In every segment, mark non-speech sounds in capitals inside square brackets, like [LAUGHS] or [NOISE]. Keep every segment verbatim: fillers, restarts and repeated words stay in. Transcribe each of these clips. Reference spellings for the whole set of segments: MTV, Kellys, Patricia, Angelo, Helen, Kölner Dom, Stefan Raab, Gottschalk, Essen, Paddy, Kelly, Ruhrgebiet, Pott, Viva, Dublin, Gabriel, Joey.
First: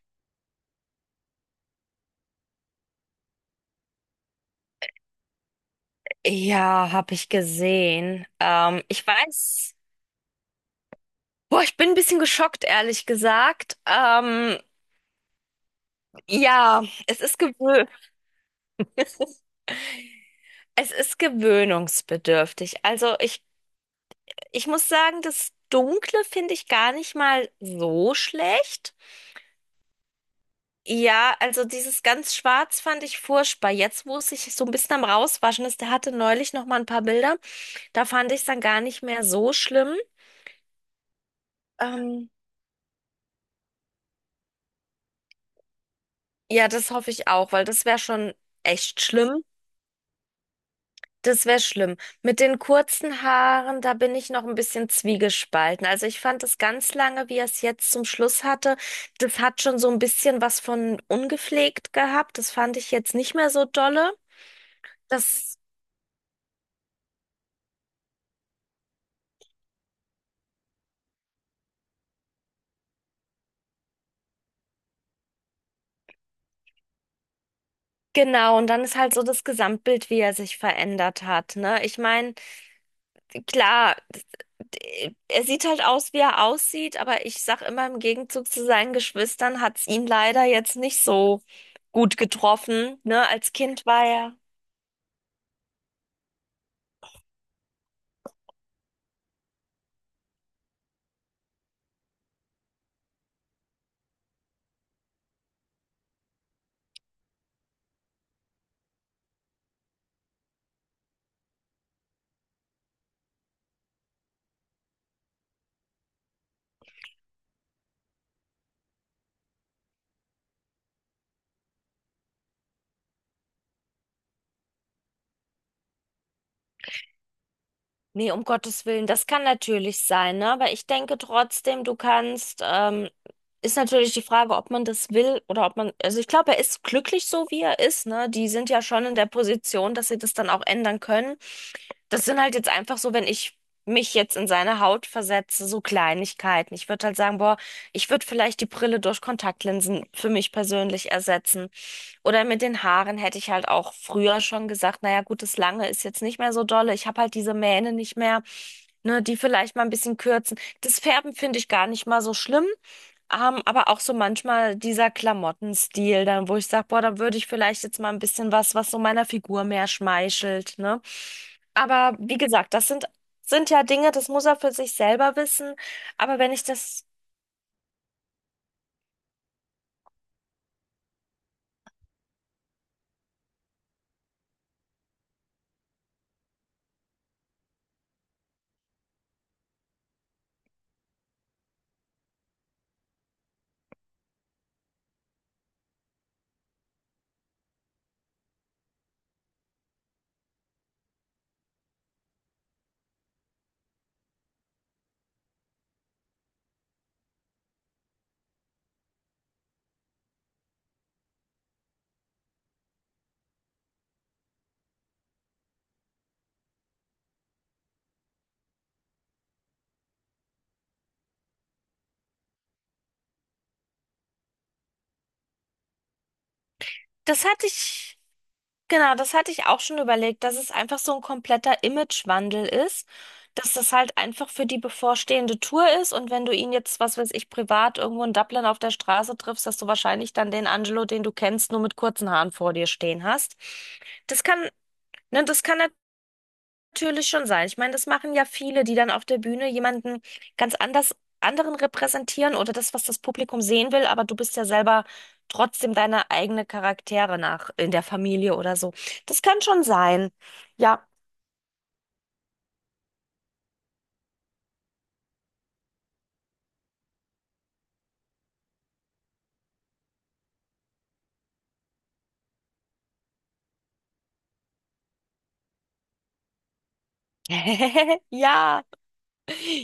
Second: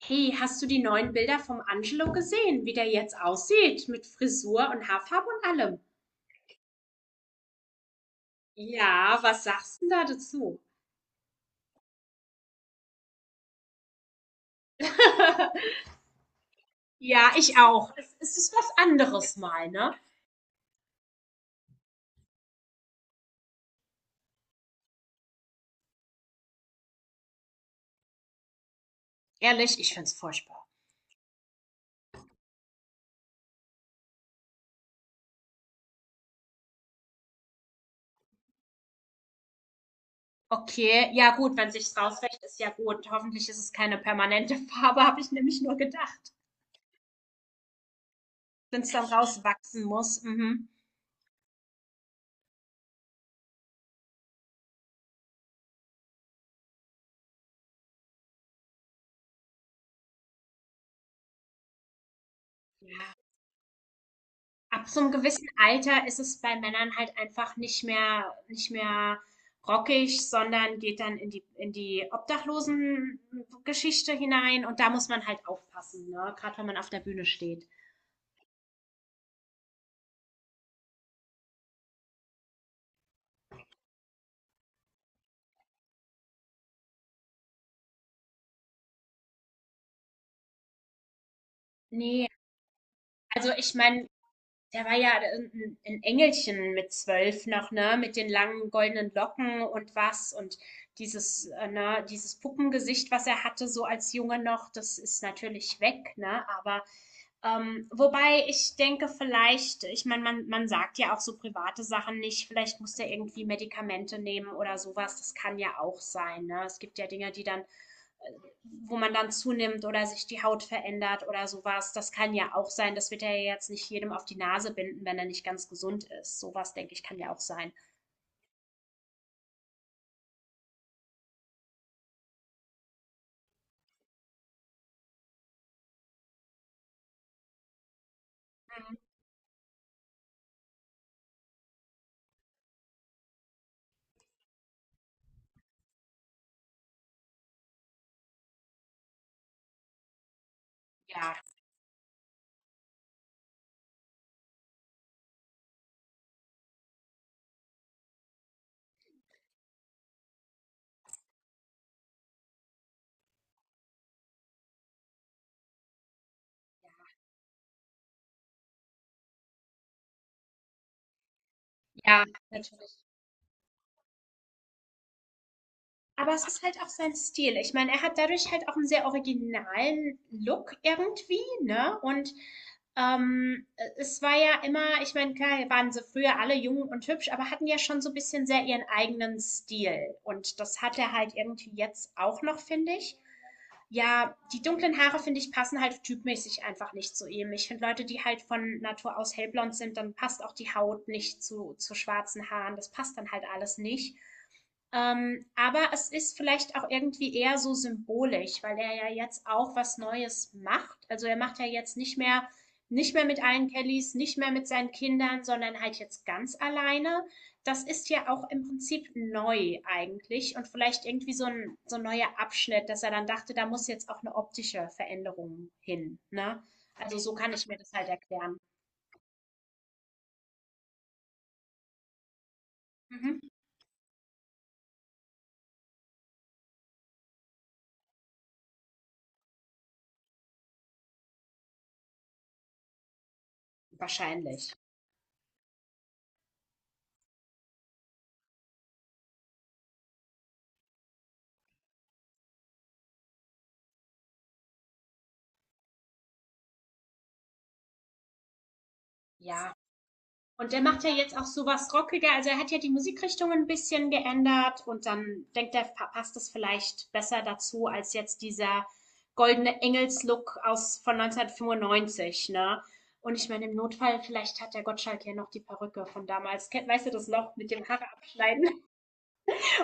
Hey, hast du die neuen Bilder vom Angelo gesehen, wie der jetzt aussieht, mit Frisur und Haarfarbe und allem? Ja, habe ich gesehen. Ähm, ich Ja, was weiß, sagst du denn da dazu? boah, ich bin ein bisschen geschockt, ehrlich gesagt. Ähm, [LAUGHS] ja, es Ja, ist ich gewö auch. Es es ist was anderes mal, ne? es ist gewöhnungsbedürftig. Also ich, ich muss sagen, das Dunkle finde ich gar nicht mal so schlecht. Ehrlich, ich find's furchtbar. Ja, also dieses ganz Schwarz fand ich furchtbar. Jetzt, wo es sich so ein bisschen am Rauswaschen ist, der hatte neulich noch mal ein paar Bilder. Da fand ich es dann gar nicht mehr so schlimm. Okay, ja gut, wenn sich's Ähm, rauswäscht, ist ja gut. Hoffentlich ist es keine permanente [LAUGHS] Farbe, habe ich nämlich nur gedacht. ja, das hoffe ich auch, weil das wäre schon Wenn's echt dann schlimm. rauswachsen muss. Mhm. Das wäre schlimm. Mit den kurzen Haaren, da bin ich noch ein bisschen zwiegespalten. Also ich fand es ganz lange, wie er es jetzt zum Schluss hatte, das hat schon so ein bisschen was von ungepflegt gehabt. Das fand ich Ja. jetzt nicht mehr so dolle. Ab so einem gewissen Das, Alter ist es bei Männern halt einfach nicht mehr nicht mehr rockig, sondern geht dann in die in die Obdachlosengeschichte hinein und da muss man halt aufpassen, ne, gerade wenn man auf der Bühne steht. genau, und dann ist halt so das Gesamtbild, wie er sich verändert hat, ne? Ich meine, klar, d- er sieht halt aus, wie er aussieht, aber ich sag immer, im Gegenzug zu seinen Geschwistern hat's ihn leider jetzt nicht so gut Ne, getroffen, ne? also Als ich Kind war meine, er. der war ja ein 'n Engelchen mit zwölf noch, ne, mit den langen goldenen Locken und was und dieses äh, ne, dieses Puppengesicht, was er hatte, so als Junge noch, das ist natürlich weg, ne? Aber, ähm wobei ich denke, vielleicht, ich meine, man man sagt ja auch so private Sachen nicht, vielleicht muss der irgendwie Medikamente nehmen oder sowas. Das kann ja auch sein, ne? Es gibt ja Dinge, die dann wo man dann zunimmt oder sich die Haut verändert oder sowas. Das kann ja auch sein. Das wird ja jetzt nicht jedem auf die Nase binden, wenn er nicht ganz gesund ist. Sowas, denke ich, kann ja auch sein. Nee, um Gottes Willen, das kann natürlich sein, ne? Aber ich denke trotzdem, du kannst, ähm, ist natürlich die Frage, ob man das will oder ob man, also ich glaube, er ist glücklich so, wie er ist, ne? Die sind ja Mhm. schon in der Position, dass sie das dann auch ändern können. Das sind halt jetzt einfach so, wenn ich mich jetzt in seine Haut versetze, so Kleinigkeiten. Ich würde halt sagen, boah, ich würde vielleicht die Brille durch Kontaktlinsen für mich persönlich Ja, ersetzen. Oder mit den Haaren hätte ich halt auch früher schon gesagt, naja, gut, das Lange ist jetzt nicht mehr so dolle. Ich habe halt diese Mähne nicht mehr, ne, die vielleicht mal ein bisschen kürzen. Das Färben finde ich gar nicht mal so schlimm. Ähm, aber auch so manchmal dieser Klamottenstil, dann, wo ich sage, boah, dann würde ich vielleicht jetzt mal ein bisschen was, was so meiner Figur mehr schmeichelt, ne? Aber ja, wie gesagt, das natürlich. sind, sind ja Dinge, das muss er für sich selber wissen. Aber Aber es wenn ist ich halt auch das, sein Stil. Ich meine, er hat dadurch halt auch einen sehr originalen Look irgendwie, ne? Und ähm, es war ja immer, ich meine, klar waren sie früher alle jung und hübsch, aber hatten ja schon so ein bisschen sehr ihren eigenen Stil. Und das hat er halt irgendwie jetzt auch noch, finde ich. Ja, die dunklen Haare, finde ich, passen halt typmäßig einfach nicht zu ihm. Ich finde Leute, die halt von Natur aus hellblond sind, dann passt auch die Haut nicht zu, zu schwarzen Haaren. Das passt dann halt alles nicht. Ähm, aber es ist vielleicht auch irgendwie eher so symbolisch, weil er ja jetzt auch was Neues macht. Also er macht ja jetzt nicht mehr, nicht mehr mit allen Kellys, nicht mehr mit seinen Kindern, sondern halt jetzt ganz alleine. Das ist ja auch im Prinzip neu eigentlich und vielleicht irgendwie so ein, so ein neuer Abschnitt, dass er dann dachte, da muss jetzt auch eine optische Veränderung hin, ne? Also so das kann ich hatte mir das halt ich. erklären. Genau, das hatte ich auch schon überlegt, dass es einfach so ein kompletter Imagewandel ist, Mhm. dass das halt einfach für die bevorstehende Tour ist und wenn du ihn jetzt, was weiß ich, privat irgendwo in Dublin auf der Straße triffst, dass du wahrscheinlich dann den Angelo, den du kennst, nur mit kurzen Haaren vor dir stehen hast. Das kann, Wahrscheinlich. ne, das kann natürlich schon sein. Ich meine, das machen ja viele, die dann auf der Bühne jemanden ganz anders, anderen repräsentieren oder das, was das Publikum sehen will, aber du bist ja selber trotzdem deine eigene Charaktere nach in der Familie oder so. Das kann Ja. schon sein. Und der macht Ja. ja jetzt auch sowas rockiger. Also er hat ja die Musikrichtung ein bisschen geändert und dann denkt er, passt es vielleicht besser dazu als jetzt dieser goldene Engelslook aus von neunzehnhundertfünfundneunzig, ne? Und ich meine, im Notfall, vielleicht hat der Gottschalk ja noch die Perücke von damals. Weißt du das noch mit dem Haare [LAUGHS] abschneiden? Ja.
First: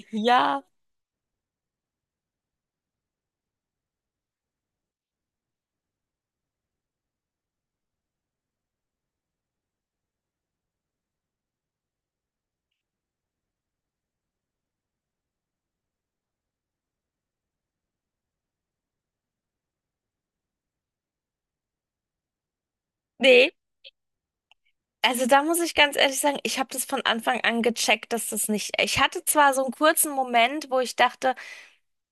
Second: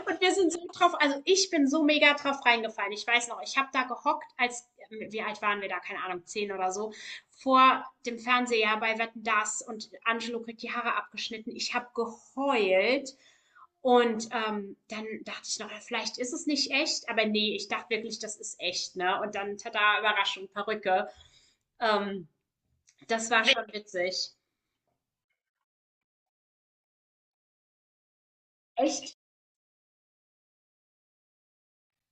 Und wir sind so Ja. drauf, also ich bin so mega drauf reingefallen. Ich weiß noch, ich habe da gehockt, als, ähm, wie alt waren wir da, keine Ahnung, zehn oder so, vor dem Fernseher bei Wetten das und Angelo kriegt die Haare abgeschnitten. Ich habe geheult. Und ähm, dann dachte ich noch, ja, vielleicht ist es nicht echt, aber nee, ich dachte wirklich, das ist echt, ne? Und dann, tada, Überraschung, Perücke. Ähm, Das war Nee. schon witzig. Also da muss ich ganz ehrlich sagen, ich habe das von Anfang an gecheckt, dass das nicht. Ich Echt? hatte zwar so einen kurzen Moment, wo ich dachte,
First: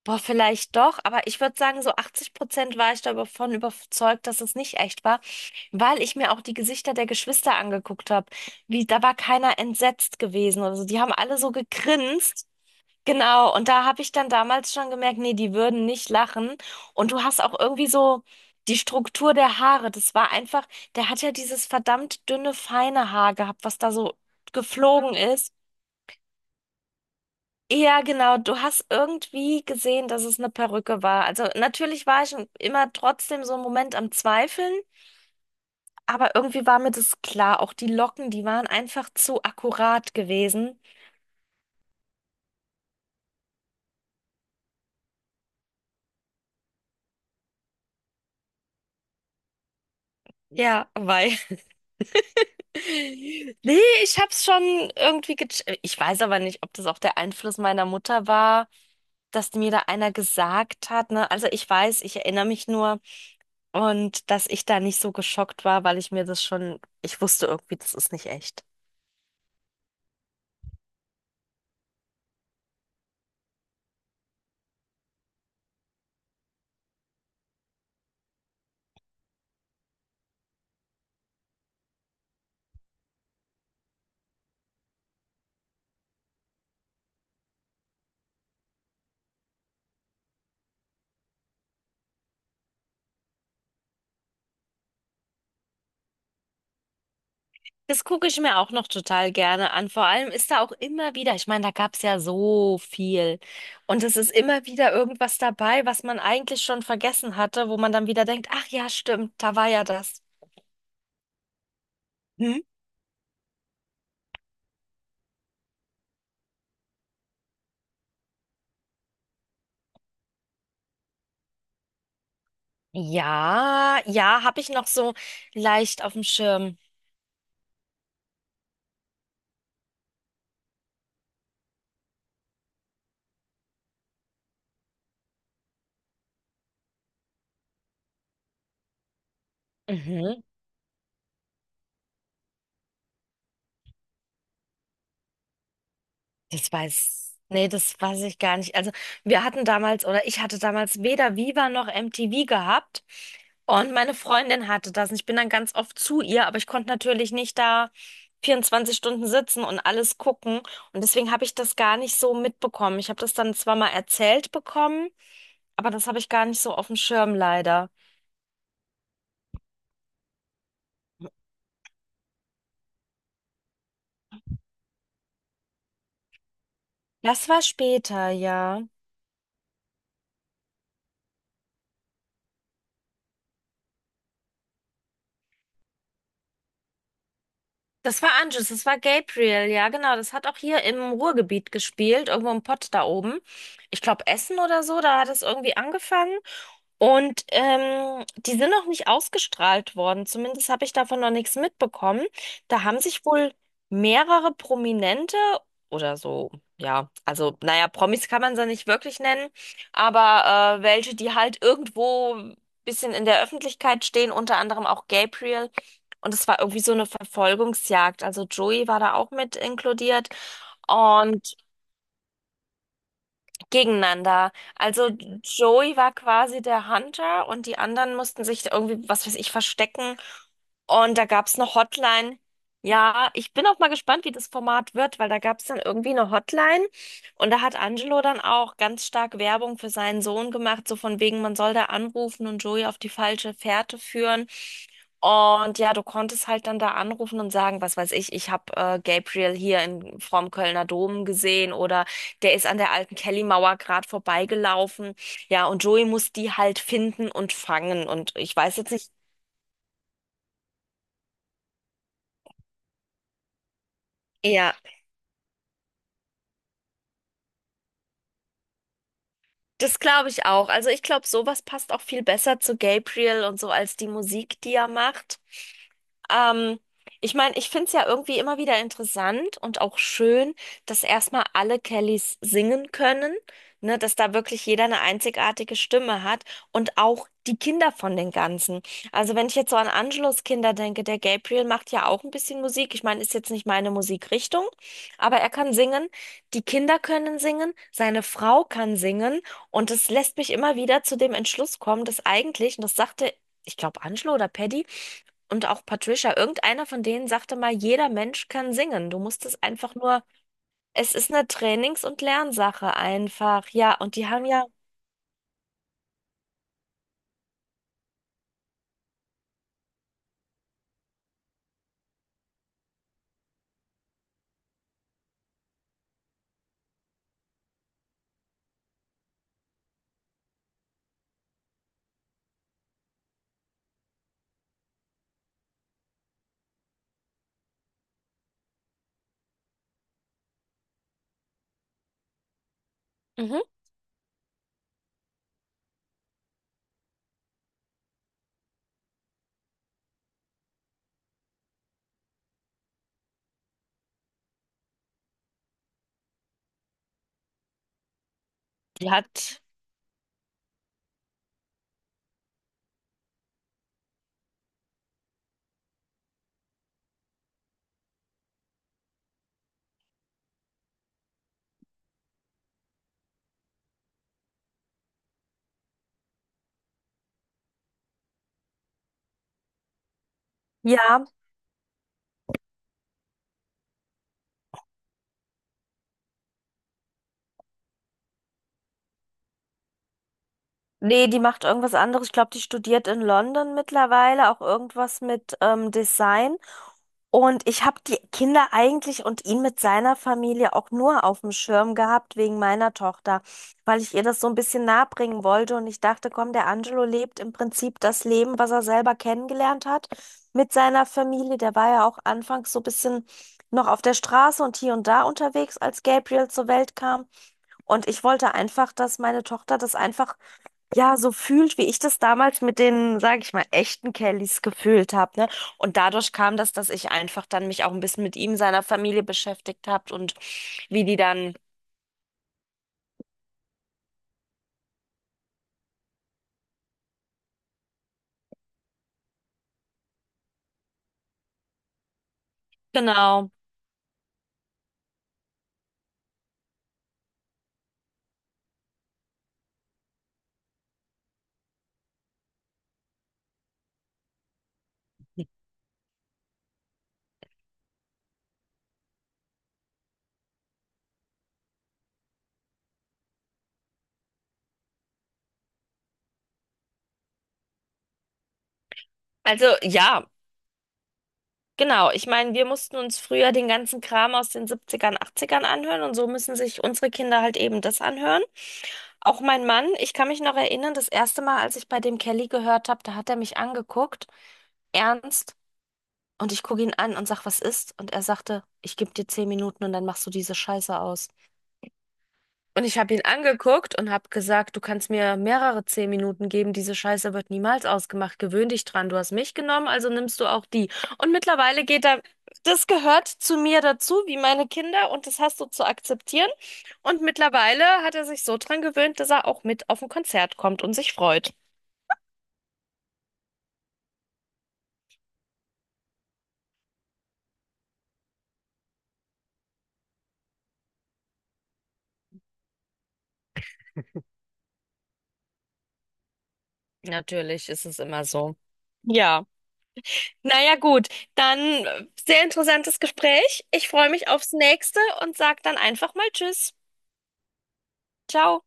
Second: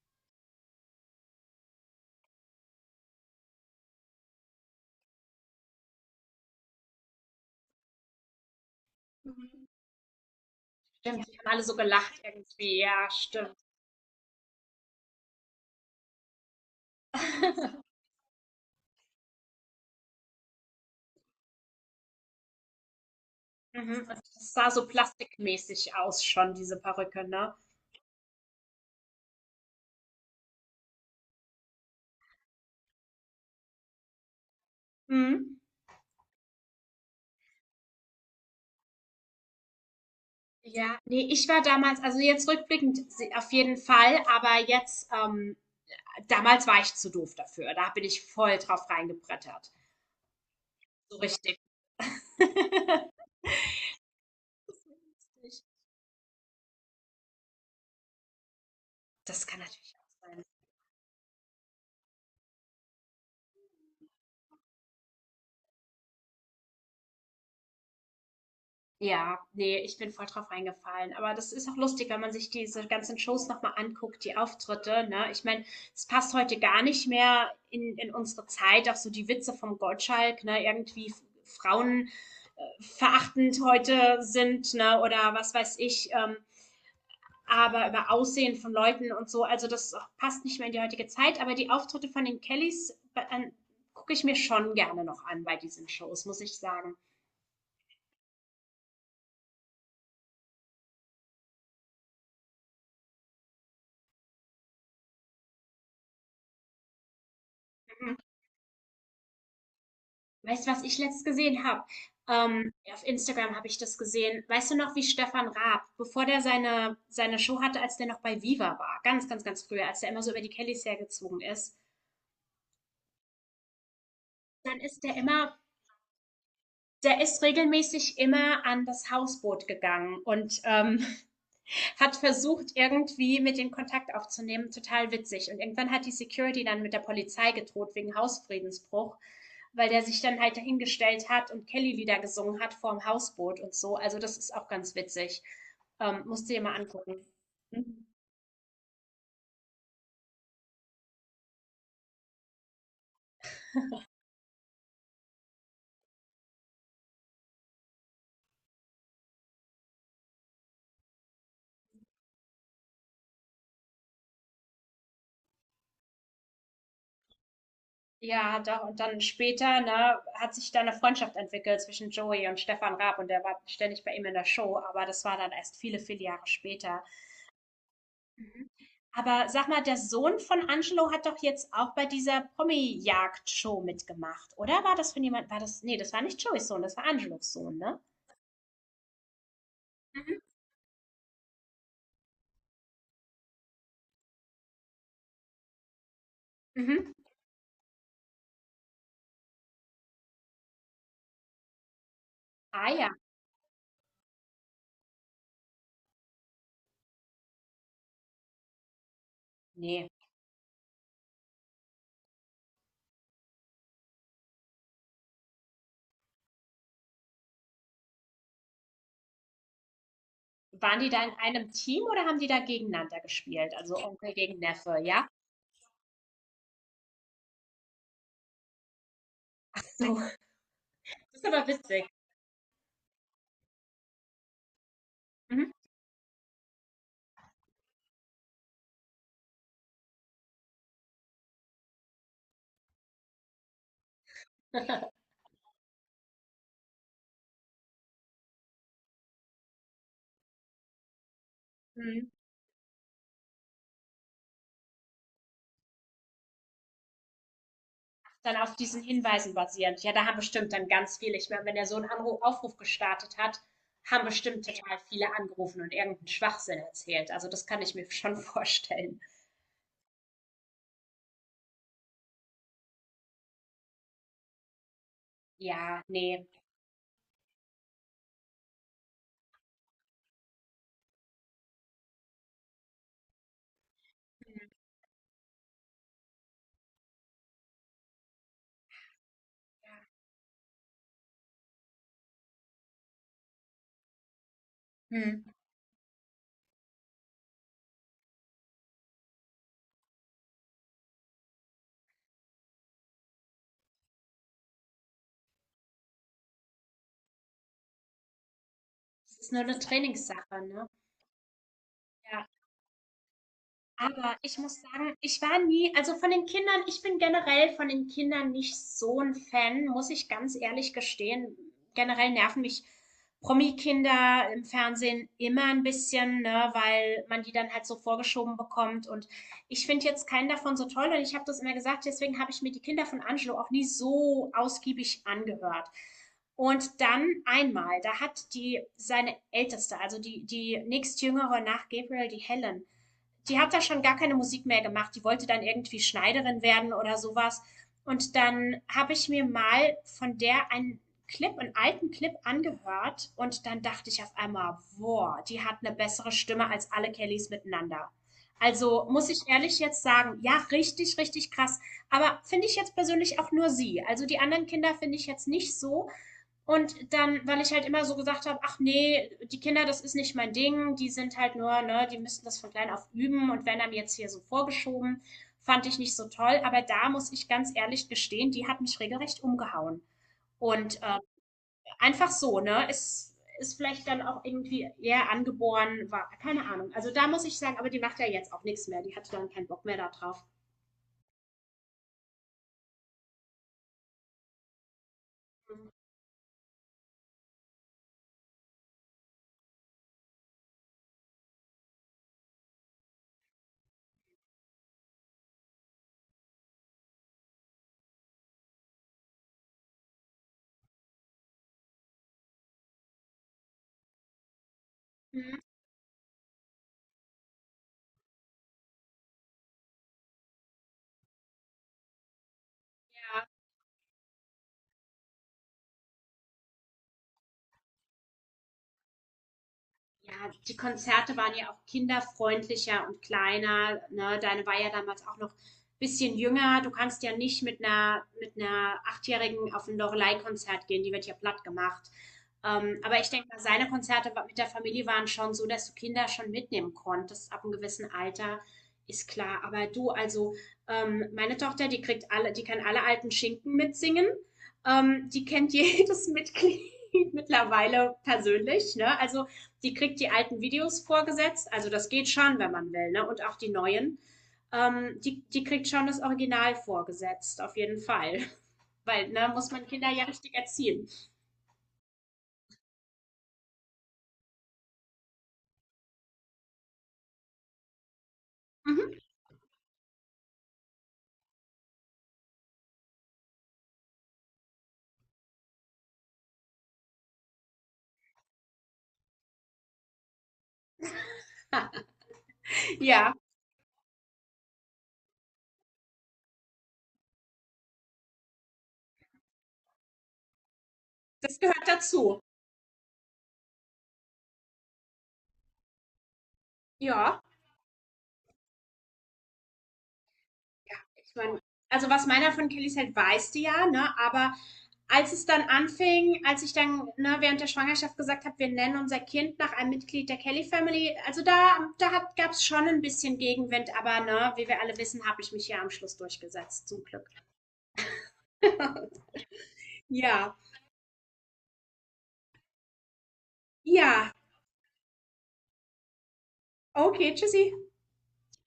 boah, vielleicht doch, aber ich würde sagen, so achtzig Prozent war ich davon überzeugt, dass es nicht echt war, weil ich mir auch die Gesichter der Geschwister angeguckt habe. Wie, da war keiner entsetzt gewesen oder so. Die haben Stimmt, alle die haben so alle so gelacht gegrinst. irgendwie. Ja, Genau, stimmt. und da habe ich dann damals schon gemerkt, nee, die würden nicht lachen. Und du hast auch [LAUGHS] irgendwie so die Struktur der Haare. Das war einfach, der hat ja dieses verdammt dünne, feine Haar gehabt, was da Mhm, und so das sah so geflogen ist. plastikmäßig aus schon, diese Perücke, ne? Ja, genau. Du hast irgendwie gesehen, dass es eine Perücke war. Also natürlich war ich immer trotzdem so einen Moment am Zweifeln, Mhm. aber irgendwie war mir das klar. Auch die Locken, die waren einfach zu akkurat gewesen. Ja, nee, ich war damals, also jetzt rückblickend se auf jeden Fall, aber jetzt ähm, damals war ich zu doof dafür. Da bin ich voll drauf reingebrettert. Ja, So weil. richtig. [LAUGHS] Nee, ich hab's schon irgendwie gecheckt. [LAUGHS] Ich weiß aber nicht, ob das auch der Einfluss meiner Mutter war, Das dass kann mir da natürlich einer auch sein. gesagt hat, ne? Also ich weiß, ich erinnere mich nur und dass ich da nicht so geschockt war, weil ich mir das schon, ich wusste irgendwie, das ist nicht echt. Ja, nee, ich bin voll drauf reingefallen. Aber das ist auch lustig, wenn man sich diese ganzen Shows nochmal anguckt, die Auftritte, ne? Ich meine, es passt heute gar nicht mehr in, in unsere Zeit, auch so die Witze vom Gottschalk, ne? Irgendwie f- Frauen äh, verachtend heute sind, ne? Oder was weiß ich, ähm, aber über Aussehen von Leuten und so. Also das passt nicht mehr in die heutige Zeit. Aber die Auftritte von den Kellys äh, gucke ich mir schon gerne noch an bei diesen Shows, muss ich sagen. Das gucke ich mir auch noch total gerne an. Vor allem ist da auch immer wieder, ich meine, da gab's ja so viel. Und es ist immer wieder irgendwas dabei, was man eigentlich schon vergessen hatte, wo man dann wieder denkt, ach ja, stimmt, da war ja das. Weißt du, was ich letztes gesehen habe? Hm? Ähm, ja, auf Instagram habe ich das gesehen. Weißt du noch, wie Stefan Raab, bevor der seine, seine Show hatte, als der noch bei Viva war, ganz, ganz, ganz früher, als der immer so über die Kellys hergezogen ist, Ja, ja, habe ich dann noch ist so der immer, leicht auf dem Schirm. der ist regelmäßig immer an das Hausboot gegangen und ähm, hat versucht, irgendwie mit den Kontakt aufzunehmen. Total witzig. Und irgendwann hat die Security dann mit der Polizei gedroht wegen Hausfriedensbruch, weil der sich dann Mhm. halt dahingestellt hat und Kelly-Lieder gesungen hat vorm Hausboot und so. Also das ist auch ganz witzig. Ähm, musst du dir Das mal angucken. weiß, nee, das Mhm. weiß ich gar nicht. Also wir hatten damals oder ich hatte damals weder Viva noch M T V gehabt und meine Freundin hatte das. Und ich bin dann ganz oft zu ihr, aber ich konnte natürlich nicht da vierundzwanzig Stunden sitzen und alles gucken. Und deswegen habe ich das gar nicht so mitbekommen. Ich habe das dann zwar mal erzählt bekommen, aber das habe ich gar nicht so auf dem Schirm leider. Ja, doch. Und dann später, ne, hat sich da eine Freundschaft entwickelt zwischen Joey und Stefan Raab und der war ständig bei ihm in der Show, aber das war dann erst viele, viele Jahre später. Das war später, Mhm. ja. Aber sag mal, der Sohn von Angelo hat doch jetzt auch bei dieser Promi-Jagd-Show mitgemacht, oder? War das von jemand, war das, nee, das war nicht Joeys Sohn, das war Angelos Sohn, ne? Das war Anjus, das war Gabriel, ja, genau. Das Mhm. hat auch hier im Ruhrgebiet gespielt, irgendwo im Pott da oben. Ich glaube, Essen oder so, da hat es irgendwie angefangen. Mhm. Und ähm, die sind noch nicht ausgestrahlt worden. Zumindest habe ich davon noch nichts mitbekommen. Da Ah haben ja, sich wohl mehrere Prominente oder so, ja, also naja, Promis kann man sie nicht wirklich nennen, nee. aber äh, welche, die halt irgendwo ein bisschen in der Öffentlichkeit stehen, unter anderem auch Gabriel. Und es war irgendwie so eine Verfolgungsjagd. Also Joey war da auch mit inkludiert. Waren die da in Und einem Team oder haben die da gegeneinander gespielt? Also Onkel Gegeneinander. gegen Neffe, Also ja? Joey war quasi der Hunter und die anderen mussten sich irgendwie, was weiß ich, Ach verstecken so, und da das ist gab es aber eine witzig. Hotline. Ja, ich bin auch mal gespannt, wie das Format wird, weil da gab es Mhm. dann irgendwie eine Hotline und da hat Angelo dann auch ganz stark Werbung für seinen Sohn gemacht, so von wegen, man soll da anrufen und Joey auf die falsche Fährte führen. [LAUGHS] Und ja, du konntest halt dann da anrufen und sagen, was weiß ich, ich habe äh, Gabriel hier in, vorm Kölner Dom gesehen oder Mhm. der ist an der alten Kellymauer gerade vorbeigelaufen. Ja, und Joey muss die halt finden und fangen und ich Dann auf weiß jetzt diesen nicht. Hinweisen basierend. Ja, da haben bestimmt dann ganz viele. Ich meine, wenn er so einen Anruf, Aufruf gestartet hat, haben bestimmt Ja. total viele angerufen und irgendeinen Schwachsinn erzählt. Also das kann ich mir [LAUGHS] schon vorstellen. Das glaube ich auch. Also ich glaube, sowas passt auch viel besser zu Gabriel und so als die Musik, die er macht. Ja, nee. Ähm, Ich meine, ich finde es ja irgendwie immer wieder interessant und auch schön, dass erstmal alle Kellys singen können, ne, dass da wirklich Hm. jeder eine einzigartige Stimme hat und auch die Kinder von den Ganzen. Also wenn ich jetzt so an Angelos Kinder denke, der Gabriel macht ja auch ein bisschen Musik. Ich meine, ist jetzt nicht meine Musikrichtung, aber Hm. er kann singen. Die Kinder können singen, seine Frau kann singen. Und das lässt mich immer wieder zu dem Entschluss kommen, dass eigentlich, und das sagte, ich glaube, Angelo oder Paddy und auch Patricia, irgendeiner von denen sagte mal, jeder Mensch kann singen. Du Das musst ist nur es eine einfach nur, Trainingssache, ne? es ist eine Trainings- und Ja. Lernsache einfach. Ja, und die Aber haben ich ja. muss sagen, ich war nie, also von den Kindern, ich bin generell von den Kindern nicht so ein Fan, muss ich ganz ehrlich gestehen. Generell nerven mich Promi-Kinder im Fernsehen immer ein bisschen, ne, weil man die dann halt so vorgeschoben bekommt. Und ich finde jetzt keinen davon so toll. Und ich habe das immer gesagt, deswegen habe ich mir die Kinder von Angelo auch nie so ausgiebig angehört. Und dann einmal, da hat die seine Älteste, also die, die nächstjüngere nach Gabriel, die Helen, die Mhm. hat da schon gar keine Musik mehr gemacht. Die wollte dann irgendwie Schneiderin werden oder sowas. Und dann habe ich mir mal von der einen Clip, einen alten Clip angehört und dann dachte ich auf einmal, boah, die hat eine bessere Stimme als alle Kellys miteinander. Also die muss ich hat, ehrlich jetzt sagen, ja, richtig, richtig krass. Aber finde ich jetzt persönlich auch nur sie. Also die anderen Kinder finde ich jetzt nicht so. Und dann, weil ich halt immer so gesagt habe, ach nee, die Kinder, das ist nicht mein Ding, die sind halt nur, ne, die müssen das von klein auf üben und werden dann jetzt hier so vorgeschoben, fand ich nicht so toll. Aber da muss ich ganz ehrlich gestehen, die hat mich regelrecht umgehauen. Und äh, ja, einfach so, ne, ist, ist vielleicht dann auch irgendwie eher angeboren, war, keine Ahnung. Also da muss ich sagen, aber die macht ja jetzt auch nichts mehr, die hatte dann keinen Bock mehr da drauf. nee, die macht irgendwas anderes. Ich glaube, die studiert in London mittlerweile auch irgendwas mit ähm, Design. Und ich habe die Kinder eigentlich und ihn mit seiner Familie auch nur auf dem Schirm gehabt wegen meiner Tochter, weil ich ihr das so ein bisschen nahebringen wollte und ich dachte, komm, der Angelo lebt im Prinzip das Leben, was er selber kennengelernt hat mit seiner Familie. Der war ja auch anfangs so ein bisschen noch auf der Straße und hier und da Mhm. unterwegs, als Gabriel zur Welt kam. Und ich wollte einfach, dass meine Tochter das einfach ja, so fühlt, wie ich das damals mit den, sage Ja. ich mal, echten Kellys gefühlt habe, ne? Und dadurch kam das, dass ich einfach dann mich auch ein bisschen mit ihm, seiner Familie beschäftigt habe Ja, und die wie die Konzerte waren dann, ja auch kinderfreundlicher und kleiner, ne? Deine war ja damals auch noch ein bisschen jünger. Du kannst ja nicht mit einer mit einer Achtjährigen auf ein Loreley-Konzert gehen, die wird ja plattgemacht. Ähm, aber ich denke genau. mal, seine Konzerte wa mit der Familie waren schon so, dass du Kinder schon mitnehmen konntest ab einem gewissen Alter, ist klar. Aber du, also, ähm, meine Tochter, die kriegt alle die kann alle alten Schinken mitsingen. Ähm, die kennt jedes [LAUGHS] Mitglied mittlerweile persönlich, ne? Also, die kriegt die alten Videos vorgesetzt. Also das geht schon, wenn man will, ne? Und auch die neuen. Ähm, die, die kriegt schon das Original vorgesetzt, auf jeden Fall. [LAUGHS] Weil, ne, muss Also man Kinder ja ja, richtig erziehen. genau. Ich meine, wir mussten uns früher den ganzen Kram aus den Siebzigern, Achtzigern anhören und so müssen sich unsere Kinder halt eben das anhören. Mhm. Auch mein Mann, ich kann mich noch erinnern, das erste Mal, als ich bei dem Kelly gehört habe, da hat er mich angeguckt. Ernst? Und ich gucke ihn an und sag, was ist? Und er sagte, ich gebe dir zehn Minuten und dann machst du diese Scheiße aus. Und ich habe ihn Ja, angeguckt und habe gesagt, du kannst mir mehrere zehn Minuten geben, diese Scheiße wird niemals ausgemacht. Gewöhn dich dran. Du hast mich genommen, also nimmst du auch die. Und das mittlerweile gehört geht er, dazu. das gehört zu mir dazu, wie meine Kinder, und das hast du zu akzeptieren. Und Ja. mittlerweile hat er sich so dran gewöhnt, dass er auch mit auf ein Konzert kommt und Ja, sich ich freut. meine, also, was meiner von Kellys hält, weißt du ja, ne? Aber als es dann anfing, als ich dann, ne, während der Schwangerschaft gesagt habe, wir nennen unser Kind nach einem Mitglied der Kelly Family, also da, da hat, gab's schon ein bisschen Gegenwind, aber ne, wie wir alle wissen, habe ich mich hier am Schluss durchgesetzt, zum Glück. Natürlich ist es immer so. Ja. Ja, Naja, gut, dann äh, sehr interessantes Gespräch. Ich freue mich ja, aufs nächste und sag dann einfach mal Tschüss. okay, tschüssi. Ciao.